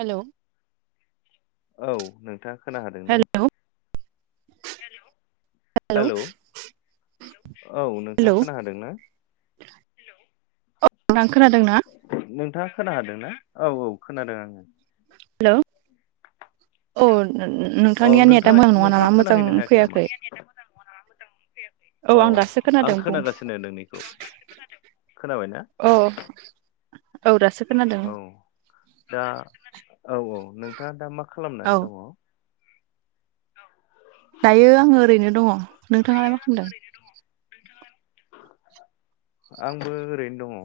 हेल' औ नोंथां खोनाहादोंना हेलौ हेल' हेल' औ नोंथाङा खोना होादों ना औ नों खोनादोंना खोनादोंना औ औ खोनादों आङो हेल' औ औ नोंथांनिया नेटआ नोंथाङा मोजां नङा नोंथाङा नामा मोजां खोनाहैनो हायाखै नामा फैयाखै औ अ आं दासो आं खोनादों बुं खोनागासिनो नोंनिखौ खोनाबायना औ औ दासो खोनादों औ दा औ औ नोंथाङा दा मा खालामनानै औ दङ दायो आङो ओरैनो दङ नोंथाङालाय मा खालामदों आंबो ओरैनो दङ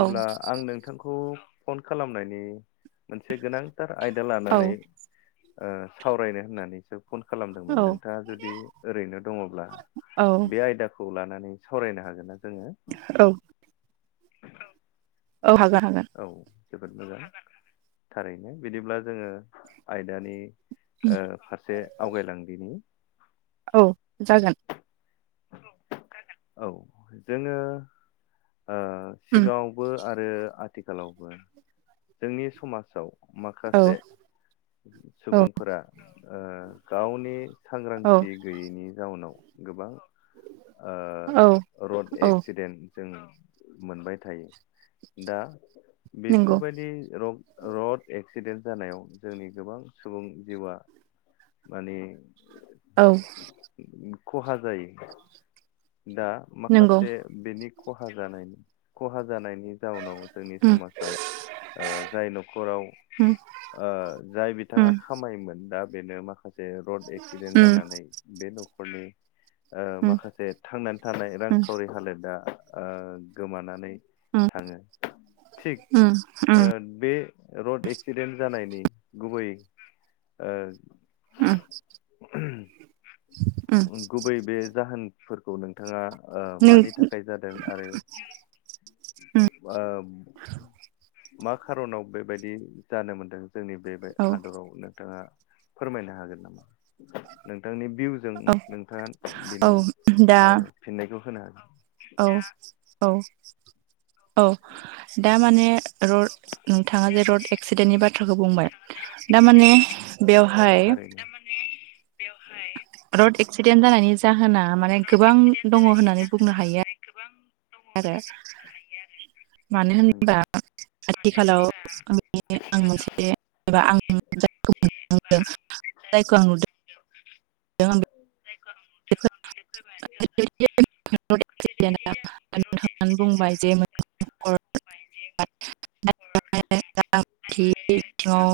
औ आं नोंथांखौ फन खालामनायनि मोनसे गोनां थार आयदा औ लानानै सावरायनो होननानै सो फन औ खालामदोंमोन नोंथाङा जुदि ओरैनो दङब्ला औ बे आयदाखौ लानानै सावरायनो हागोना जोङो औ औ औ हागोन हागोन जोबोद मोजां थारैनो बिदिब्ला जोङो आयदानि फारसे आवगायलांदिनि औ जागोन [unintelligible] औ जोङो आ उम सिगाङावबो आरो आथि आथिखालावबो जोंनि समाजाव औ माखासे औ सुबुंफोरा गावनि औ सांग्रांथि गैयैनि जाउनाव गोबां आ औ र'ड औ एक्सिडेन्ट जों मोनबाय थायो दा बे नंगौ बेफोरबायदि रं रड एक्सिडेन्ट जानायाव जोंनि गोबां सुबुं जिउआ माने औ खहा जायो दा नंगौ माखासे बिनि खहा जानायनि खहा जानायनि जाउनाव जोंनि उम समाजाव ओ जाय न'खराव उम ओ जाय उम बिथाङा खामायोमोन दा बेनो माखासे जे रड एक्सिडेन्ट उम जानानै बे न'ख फुलि ओ उम माखासे थांनानै थानाय उम रांखावरि हालोदा ओ गोमानानै थाङो थिक उम ओ बे र'ड एक्स एक्सिडेन्ट जानायनि गुबै ओ ओम ओहम गुबै बे जाहोन फोरखौ नोंथाङा ओ नों मानि थाखाय जादों आरो उम ओ मा खार'नाव बेबायदि जानो मोनदों? जोंनि बे बाय औ हादराव नोंथाङा फोरमायनो हागोन नामा नोंथांनि बि जों औ नोंथाङा औ बेनि ओ फिननायखौ होनो हागोन। औ-औ। औ दा माने रड नोंथाङा जे रड एक्सिडेन्टनि बाथ्राखौ बुंबाय दामाने बेवहाय बेवहाय रड एक्सिडेन्ट जानायनि जाहोना माने र'ड गोबां एक्सिदेेन दङ जानायनि होननानै बुंनो जाहोना हायो माने गोबां आरो। मानो नंगौ होनोबा आथिखालाव आं मोनसे एबा आं जायखौ मोनदांदों जायखौ आं नुदों आं बे बेफो [unintelligible] [inaudible] होननानै बुंबाय जे रांखान्थि [unintelligible] [inaudible] बिथिङाव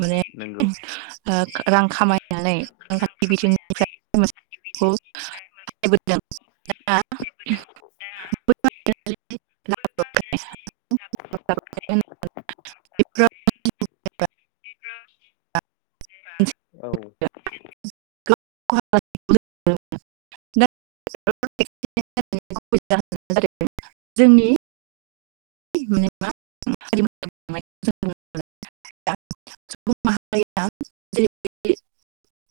माने नंगौ रां खामायनानै रांखान्थि बिथिंनिफ्राय [unintelligible] [unintelligible] [unintelligible] [unintelligible] औ [unintelligible] [unintelligible] जोंनि [unintelligible]